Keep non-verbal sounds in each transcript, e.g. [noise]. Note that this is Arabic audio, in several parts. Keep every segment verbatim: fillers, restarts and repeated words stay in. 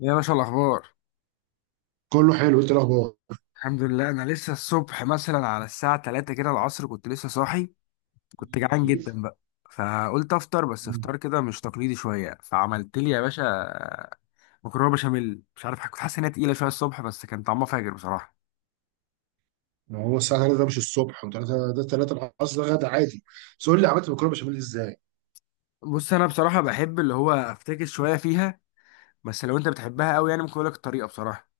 يا باشا، الأخبار؟ كله حلو، انت الاخبار؟ الحمد لله. أنا لسه الصبح مثلا على الساعة ثلاثة كده العصر كنت لسه صاحي. كنت جعان جدا بقى. فقلت أفطر، بس فطار كده مش تقليدي شوية. فعملت لي يا باشا مكرونة بشاميل. مش عارف، كنت حاسس إنها تقيلة شوية الصبح، بس كان طعمها فاجر بصراحة. ما هو الساعه تلاته ده مش الصبح، وثلاثة ده ثلاثة العصر، ده غدا عادي. بس قول لي عملت مكرونه بشاميل ازاي؟ بص، أنا بصراحة بحب اللي هو أفتكس شوية فيها. بس لو أنت بتحبها أوي يعني ممكن أقولك الطريقة بصراحة.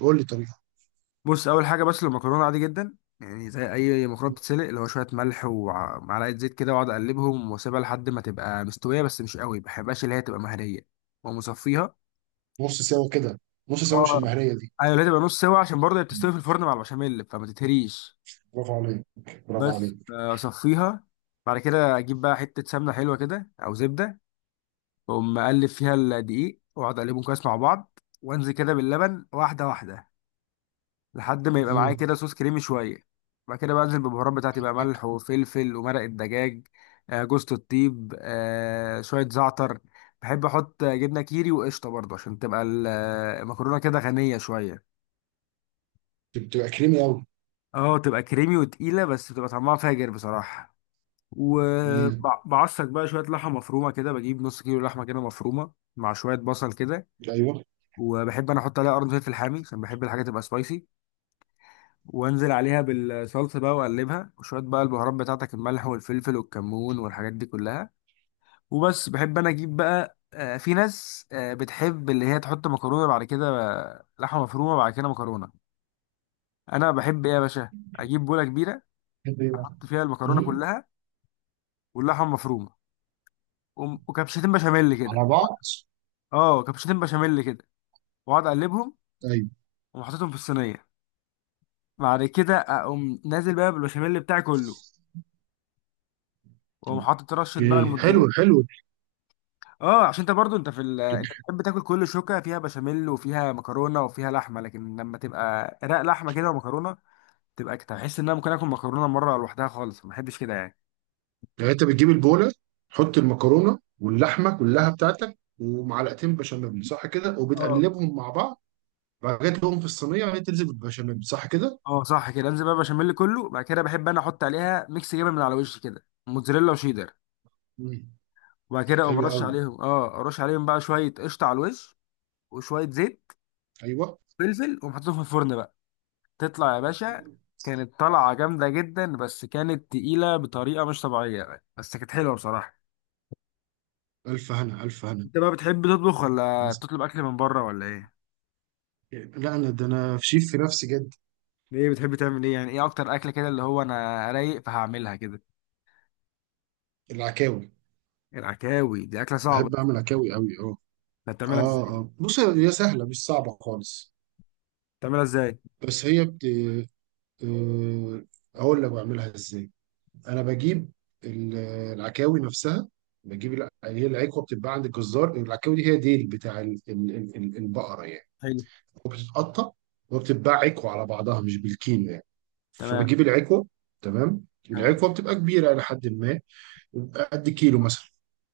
قول لي طريقه. بص، اول حاجه، بس المكرونه عادي جدا، يعني زي اي مكرونه بتتسلق، اللي هو شويه ملح ومعلقه زيت كده، واقعد اقلبهم واسيبها لحد ما تبقى مستويه، بس مش قوي. ما بحبهاش اللي هي تبقى مهريه، ومصفيها. نص سوا كده. نص سوا، مش اه. المهريه دي. ايوه، اللي هي تبقى نص سوا عشان برضه هي مم. بتستوي في الفرن مع البشاميل، فما تتهريش. برافو عليك. برافو بس عليك. اصفيها. بعد كده اجيب بقى حته سمنه حلوه كده او زبده، واقوم اقلب فيها الدقيق، واقعد اقلبهم كويس مع بعض، وانزل كده باللبن واحده واحده لحد ما يبقى معايا مم. كده صوص كريمي شويه. بعد كده بنزل بالبهارات بتاعتي بقى، ملح وفلفل ومرق الدجاج، آه، جوزة الطيب، آه، شويه زعتر. بحب احط جبنه كيري وقشطه برضه عشان تبقى ال- المكرونه كده غنيه شويه. بتبقى كريمي قوي. اه، تبقى كريمي وتقيله، بس بتبقى طعمها فاجر بصراحه. وبعصج بقى شويه لحمه مفرومه كده، بجيب نص كيلو لحمه كده مفرومه مع شويه بصل كده. ايوه. وبحب انا احط عليها قرن فلفل حامي عشان بحب الحاجه تبقى سبايسي. وانزل عليها بالصلصه بقى واقلبها، وشويه بقى البهارات بتاعتك، الملح والفلفل والكمون والحاجات دي كلها. وبس. بحب انا اجيب بقى، آه، في ناس آه، بتحب اللي هي تحط مكرونه بعد كده آه، لحمه مفرومه بعد كده مكرونه. انا بحب ايه يا باشا، اجيب بوله كبيره، بتحب ايه بقى؟ احط فيها المكرونه مم. كلها واللحمه مفرومه وم- وكبشتين بشاميل كده. على بعض. اه، كبشتين بشاميل كده، واقعد اقلبهم. ايوه. وحطيتهم في الصينيه. بعد كده اقوم نازل بقى بالبشاميل بتاعي كله، واقوم حاطط رشه بقى اوكي، حلو الموتزاريلا. حلو. اه، عشان انت برضو انت في ال... انت بتحب تاكل كل شوكه فيها بشاميل وفيها مكرونه وفيها لحمه، لكن لما تبقى رق لحمه كده ومكرونه، تبقى كده تحس ان انا ممكن اكل مكرونه مره لوحدها خالص، ما بحبش كده يعني. يعني انت بتجيب البوله، تحط المكرونه واللحمه كلها بتاعتك ومعلقتين بشاميل، صح كده؟ اه. وبتقلبهم مع بعض. بقيت لهم في الصينيه وهي تنزل بالبشاميل، صح كده؟ اه، صح كده، انزل بقى بشاميل كله، بعد كده بحب انا احط عليها ميكس جبن من على الوش كده، موتزاريلا وشيدر. مم. وبعد كده اقوم حلو رش الله قوي. عليهم. اه، ارش عليهم بقى شويه قشطه على الوش وشويه زيت، ايوه. فلفل. واقوم حاططهم في الفرن بقى. تطلع يا باشا، كانت طلعه جامده جدا، بس كانت تقيله بطريقه مش طبيعيه، بس كانت حلوه بصراحه. الف هنا، الف هنا. انت بقى بتحب تطبخ ولا بس. تطلب اكل من بره ولا ايه؟ لا، انا ده انا في شيف في نفسي جد. ايه بتحب تعمل ايه يعني، ايه اكتر اكله كده اللي هو انا رايق فهعملها كده؟ العكاوي. العكاوي دي اكله صعبه. بحب اعمل عكاوي قوي، اه. ده بتعملها اه، ازاي؟ اه، بص هي سهله مش صعبه خالص. بتعملها ازاي؟ بس هي بت آه، اقول لك بعملها ازاي. انا بجيب ال- العكاوي نفسها. بجيب الع- هي العكوه بتتباع عند الجزار. العكاوي دي هي ديل بتاع ال- ال- ال- البقره يعني. حلو. وبتتقطع، وبتتباع عكوه على بعضها، مش بالكيلو يعني. تمام. فبجيب العكوه. تمام. تمام. العكوه بتبقى كبيره الى حد ما. بيبقى قد كيلو مثلا.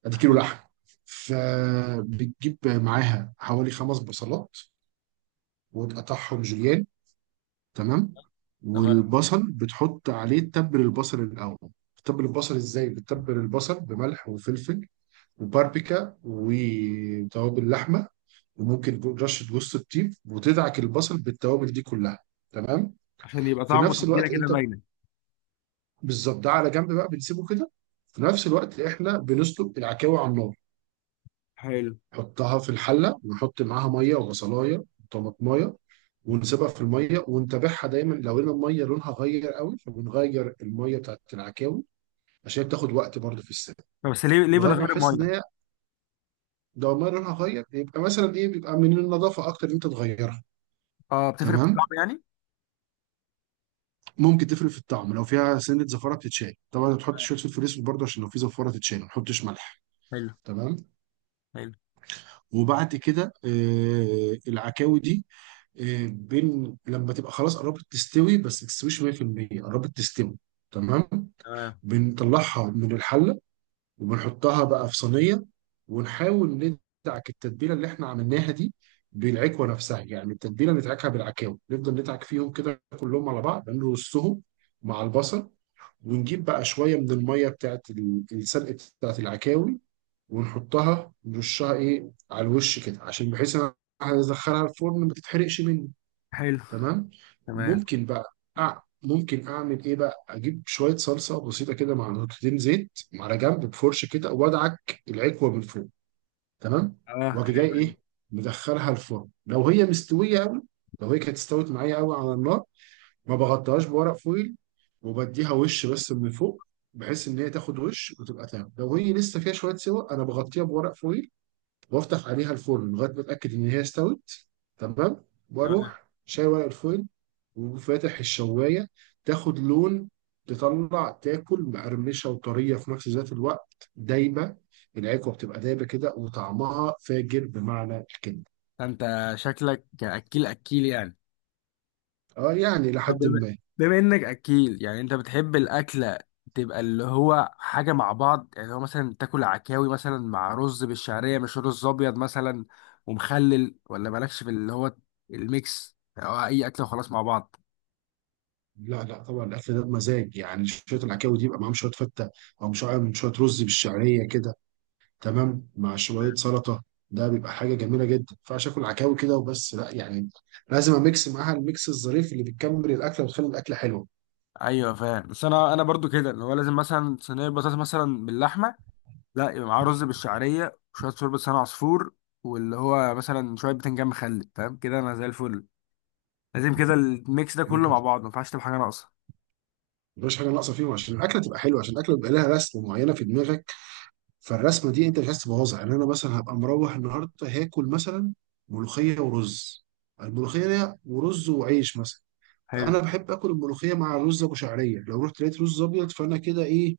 قد كيلو حلو. لحم. فبتجيب معاها حوالي خمس بصلات، وتقطعهم جوليان. تمام. تمام. والبصل بتحط عليه تبل، البصل الاول. بتتبل البصل ازاي؟ بتتبل البصل بملح وفلفل وباربيكا وتوابل لحمه، وممكن رشه جوز الطيب، وتدعك البصل بالتوابل دي كلها. تمام. عشان يبقى في طعمه نفس وتتبيله الوقت كده انت، باينه. بالظبط، ده على جنب بقى، بنسيبه كده. في نفس الوقت احنا بنسلق العكاوي على النار. حلو. نحطها في الحله، ونحط معاها ميه وبصلايه وطماطمايه. ونسيبها في الميه، ونتابعها دايما، لو لقينا الميه لونها غير قوي فبنغير الميه بتاعت العكاوي، عشان بتاخد وقت برضه في السلق. طب بس ليه ليه من لغايه ما غير نحس ان ميه؟ هي، لو الميه لونها غير يبقى مثلا ايه، بيبقى من النظافه اكتر ان انت تغيرها. اه، بتفرق في الطعم تمام. يعني. ممكن تفرق في الطعم، لو فيها سنه زفاره بتتشال طبعا، تحط تمام. شويه فلفل اسود برضه عشان لو في زفاره تتشال، ما تحطش ملح. حلو. تمام. حلو. وبعد كده، آه، العكاوي دي، آه، بين لما تبقى خلاص قربت تستوي، بس ما تستويش مية في المية، قربت تستوي. تمام. تمام. بنطلعها من الحله، وبنحطها بقى في صينيه، ونحاول ندعك التتبيله اللي احنا عملناها دي بالعكوه نفسها. يعني التتبيله ندعكها بالعكاوي، نفضل ندعك فيهم كده كلهم على بعض، نرصهم مع البصل. ونجيب بقى شويه من الميه بتاعت ال- السلق، بتاعت العكاوي. ونحطها، نرشها ايه على الوش كده، عشان بحيث انا هدخلها الفرن ما تتحرقش مني. حلو. تمام. تمام. ممكن بقى أع... ممكن اعمل ايه بقى، اجيب شويه صلصه بسيطه كده مع نقطتين زيت على جنب، بفرشه كده وادعك العكوه من فوق. تمام. اه، واجي جاي حلوه دي. ايه، مدخلها الفرن لو هي مستويه قوي. لو هي كانت استوت معايا قوي على النار، ما بغطيهاش بورق فويل، وبديها وش بس من فوق، بحيث ان هي تاخد وش وتبقى تمام. لو هي لسه فيها شويه سوا، انا بغطيها بورق فويل، وافتح عليها الفرن لغايه ما اتاكد ان هي استوت. تمام. تمام. واروح شايل ورق الفويل، وفاتح الشوايه، تاخد لون، تطلع تاكل مقرمشه وطريه في نفس ذات الوقت، دايبه. العكوه بتبقى دايبه كده، وطعمها فاجر بمعنى الكلمه. ده انت شكلك اكيل اكيل يعني. اه، يعني طب لحد بما ما. بما انك اكيل يعني، انت بتحب الاكله تبقى اللي هو حاجه مع بعض؟ يعني هو مثلا تاكل عكاوي مثلا مع رز بالشعريه، مش رز ابيض مثلا، ومخلل؟ ولا مالكش في اللي هو الميكس، او اي اكله وخلاص مع بعض؟ لا، لا، طبعا الاكل ده بمزاج يعني شويه. العكاوي دي يبقى معاهم شويه فته، او مش عارف، شويه رز بالشعريه كده. تمام، مع شويه سلطه. ده بيبقى حاجه جميله جدا. ما ينفعش اكل عكاوي كده وبس، لا يعني. لازم اميكس معاها الميكس الظريف اللي بيكمل الاكله وتخلي الاكله حلوه. ايوه فاهم. بس انا انا برضو كده اللي هو لازم مثلا صينيه بطاطس مثلا باللحمه، لا يبقى معاه رز بالشعريه وشويه شوربه لسان عصفور، واللي هو مثلا شويه بتنجان مخلل. فاهم كده، انا زي الفل. لازم كده الميكس ده حلو كله كده. مع بعض، ما ينفعش تبقى حاجه ناقصه. مفيش حاجه ناقصه فيهم عشان الاكله تبقى حلوه، عشان الاكله بيبقى لها رسمه معينه في دماغك. فالرسمه دي انت مش عايز تبوظها. يعني انا مثلا هبقى مروح النهارده، هاكل مثلا ملوخيه ورز. الملوخيه ورز وعيش مثلا. حلو. انا بحب اكل الملوخيه مع الرز ابو شعريه. لو رحت لقيت رز ابيض، فانا كده ايه،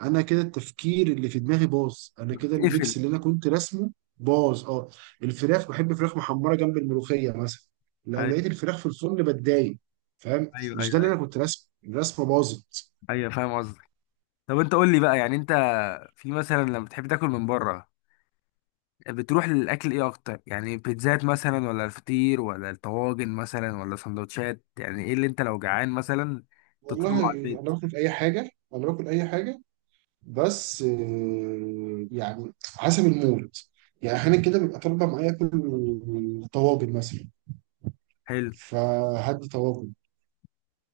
انا كده التفكير اللي في دماغي باظ، انا كده تقفل. الميكس اللي انا كنت راسمه باظ، اه. الفراخ، بحب فراخ محمره جنب الملوخيه مثلا. لو ايوه لقيت الفراخ في الفرن بتضايق. فاهم؟ ايوه مش ايوه. ده اللي انا ايوه كنت راسمه، الرسمه باظت. ايوه فاهم قصدك. طب انت قول لي بقى، يعني انت في مثلا لما بتحب تاكل من بره بتروح للاكل ايه اكتر؟ يعني بيتزات مثلا ولا الفطير ولا الطواجن مثلا ولا سندوتشات؟ يعني ايه اللي انت لو جعان مثلا والله، تطلبه على البيت؟ انا باكل اي حاجه. انا باكل اي حاجه، بس آه، يعني حسب المود. يعني احيانا كده بيبقى طالبه معايا اكل طواجن مثلا، حلو. فهدي طواجن.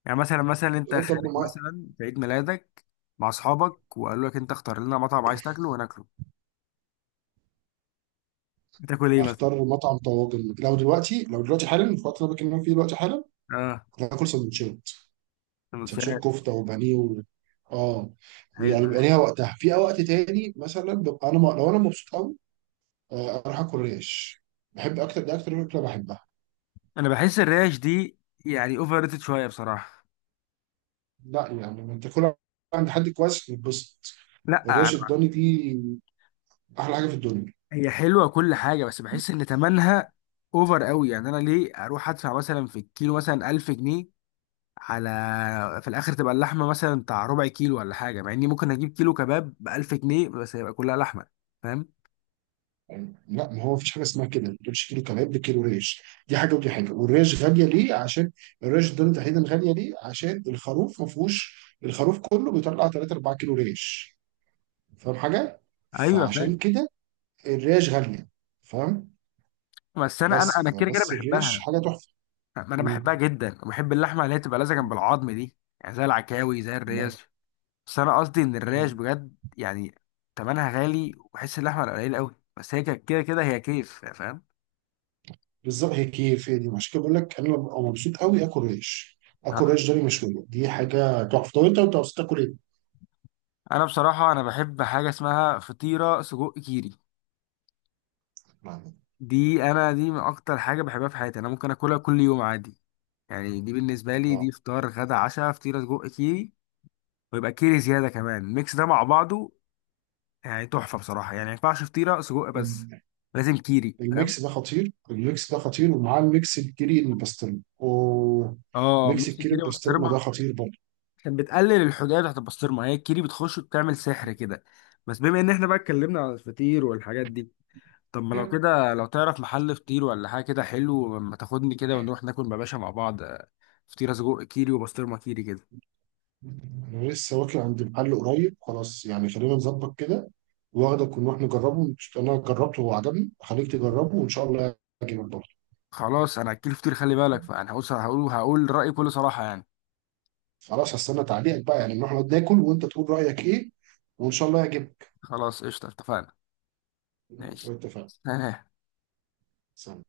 يعني مثلا مثلا انت خارج طالبه معايا. مثلا في عيد ميلادك مع اصحابك وقالوا لك انت اختار لنا مطعم، عايز تاكله وناكله، بتاكل ايه مثلا؟ اختار مطعم طواجن. لو دلوقتي لو دلوقتي حالا، في الوقت اللي انا بكلمك فيه دلوقتي حالا، اه. كنت هاكل سندوتشات. سندوتشات. سندوتشات. كفته وبانيه و... اه حلو. يعني بيبقى ليها وقتها. في وقت تاني مثلا، ببقى انا م... لو انا مبسوط قوي، آه، اروح اكل ريش. بحب اكتر، ده اكتر اكله بحبها. انا بحس الريش دي يعني اوفر ريتد شويه بصراحه. لا، يعني لما تاكلها عند حد كويس بتتبسط. لا، الريش الضاني دي احلى حاجه في الدنيا. هي حلوه كل حاجه، بس بحس ان تمنها اوفر قوي. يعني انا ليه اروح ادفع مثلا في الكيلو مثلا ألف جنيه، على في الاخر تبقى اللحمه مثلا بتاع ربع كيلو ولا حاجه، مع اني ممكن اجيب كيلو كباب ب ألف جنيه بس هيبقى كلها لحمه. فاهم؟ يعني لا، ما هو مفيش حاجه اسمها كده. ما تقولش كيلو كباب ده كيلو ريش، دي حاجه ودي حاجه. والريش غاليه ليه؟ عشان الريش الضاني تحديدا غاليه ليه؟ عشان الخروف ما فيهوش. الخروف كله بيطلع ثلاثة اربعة كيلو ريش، فاهم حاجه؟ ايوه فاهم. فعشان كده الريش غاليه، فاهم؟ بس انا انا بس انا كده كده فبس الريش بحبها. حاجه تحفه. ما انا بحبها مم. جدا، وبحب اللحمه اللي هي تبقى لازقه جنب العظم دي، يعني زي العكاوي زي الله. الريش. بس انا قصدي ان الريش طيب. بجد يعني تمنها غالي، وبحس اللحمه قليل قوي، بس هي كده كده هي كيف، فاهم. بالظبط هي كيف، هي دي عشان كده بقول لك انا ببقى مبسوط قوي اكل ريش. اكل ريش ضاني مشويه دي حاجه تحفه. طب انت انت مبسوط تاكل ايه؟ انا بصراحه انا بحب حاجه اسمها فطيره سجق كيري. يعني، دي انا دي من اكتر حاجه بحبها في حياتي، انا ممكن اكلها كل يوم عادي. يعني دي بالنسبه لي اه دي فطار غدا عشاء، فطيره سجق كيري. ويبقى كيري زياده كمان، الميكس ده مع بعضه يعني تحفه بصراحه. يعني ما ينفعش فطيره سجق بس، ال- لازم كيري، فاهم. الميكس ده خطير. الميكس ده خطير، ومعاه الميكس الكيري البسطرمه، اوه. اه، ميكس ميكس الكيري كيري البسطرمه ده بسطرمه. خطير برضه. عشان بتقلل الحديه بتاعت البسطرمه، هي الكيري بتخش وبتعمل سحر كده. بس بما ان احنا بقى اتكلمنا على الفطير والحاجات دي، طب ما لو كده، لو تعرف محل فطير ولا حاجة كده حلو، ما تاخدني كده ونروح ناكل يا باشا مع بعض آه، فطيرة سجق كيري وبسطرمة كيري كده. انا لسه واكل عند محل قريب خلاص، يعني خلينا نظبط كده، واخدك ونروح نجربه. انا جربته وعجبني، هخليك تجربه وان شاء الله يعجبك برضه. خلاص، انا اكل فطير، خلي بالك، فانا هقول هقول هقول رأيي بكل صراحة يعني. خلاص، هستنى تعليقك بقى، يعني نروح نقعد ناكل وانت تقول رايك ايه، وان شاء الله يعجبك. خلاص، قشطة، اتفقنا. ماشي. اتفقنا. [laughs] سلام.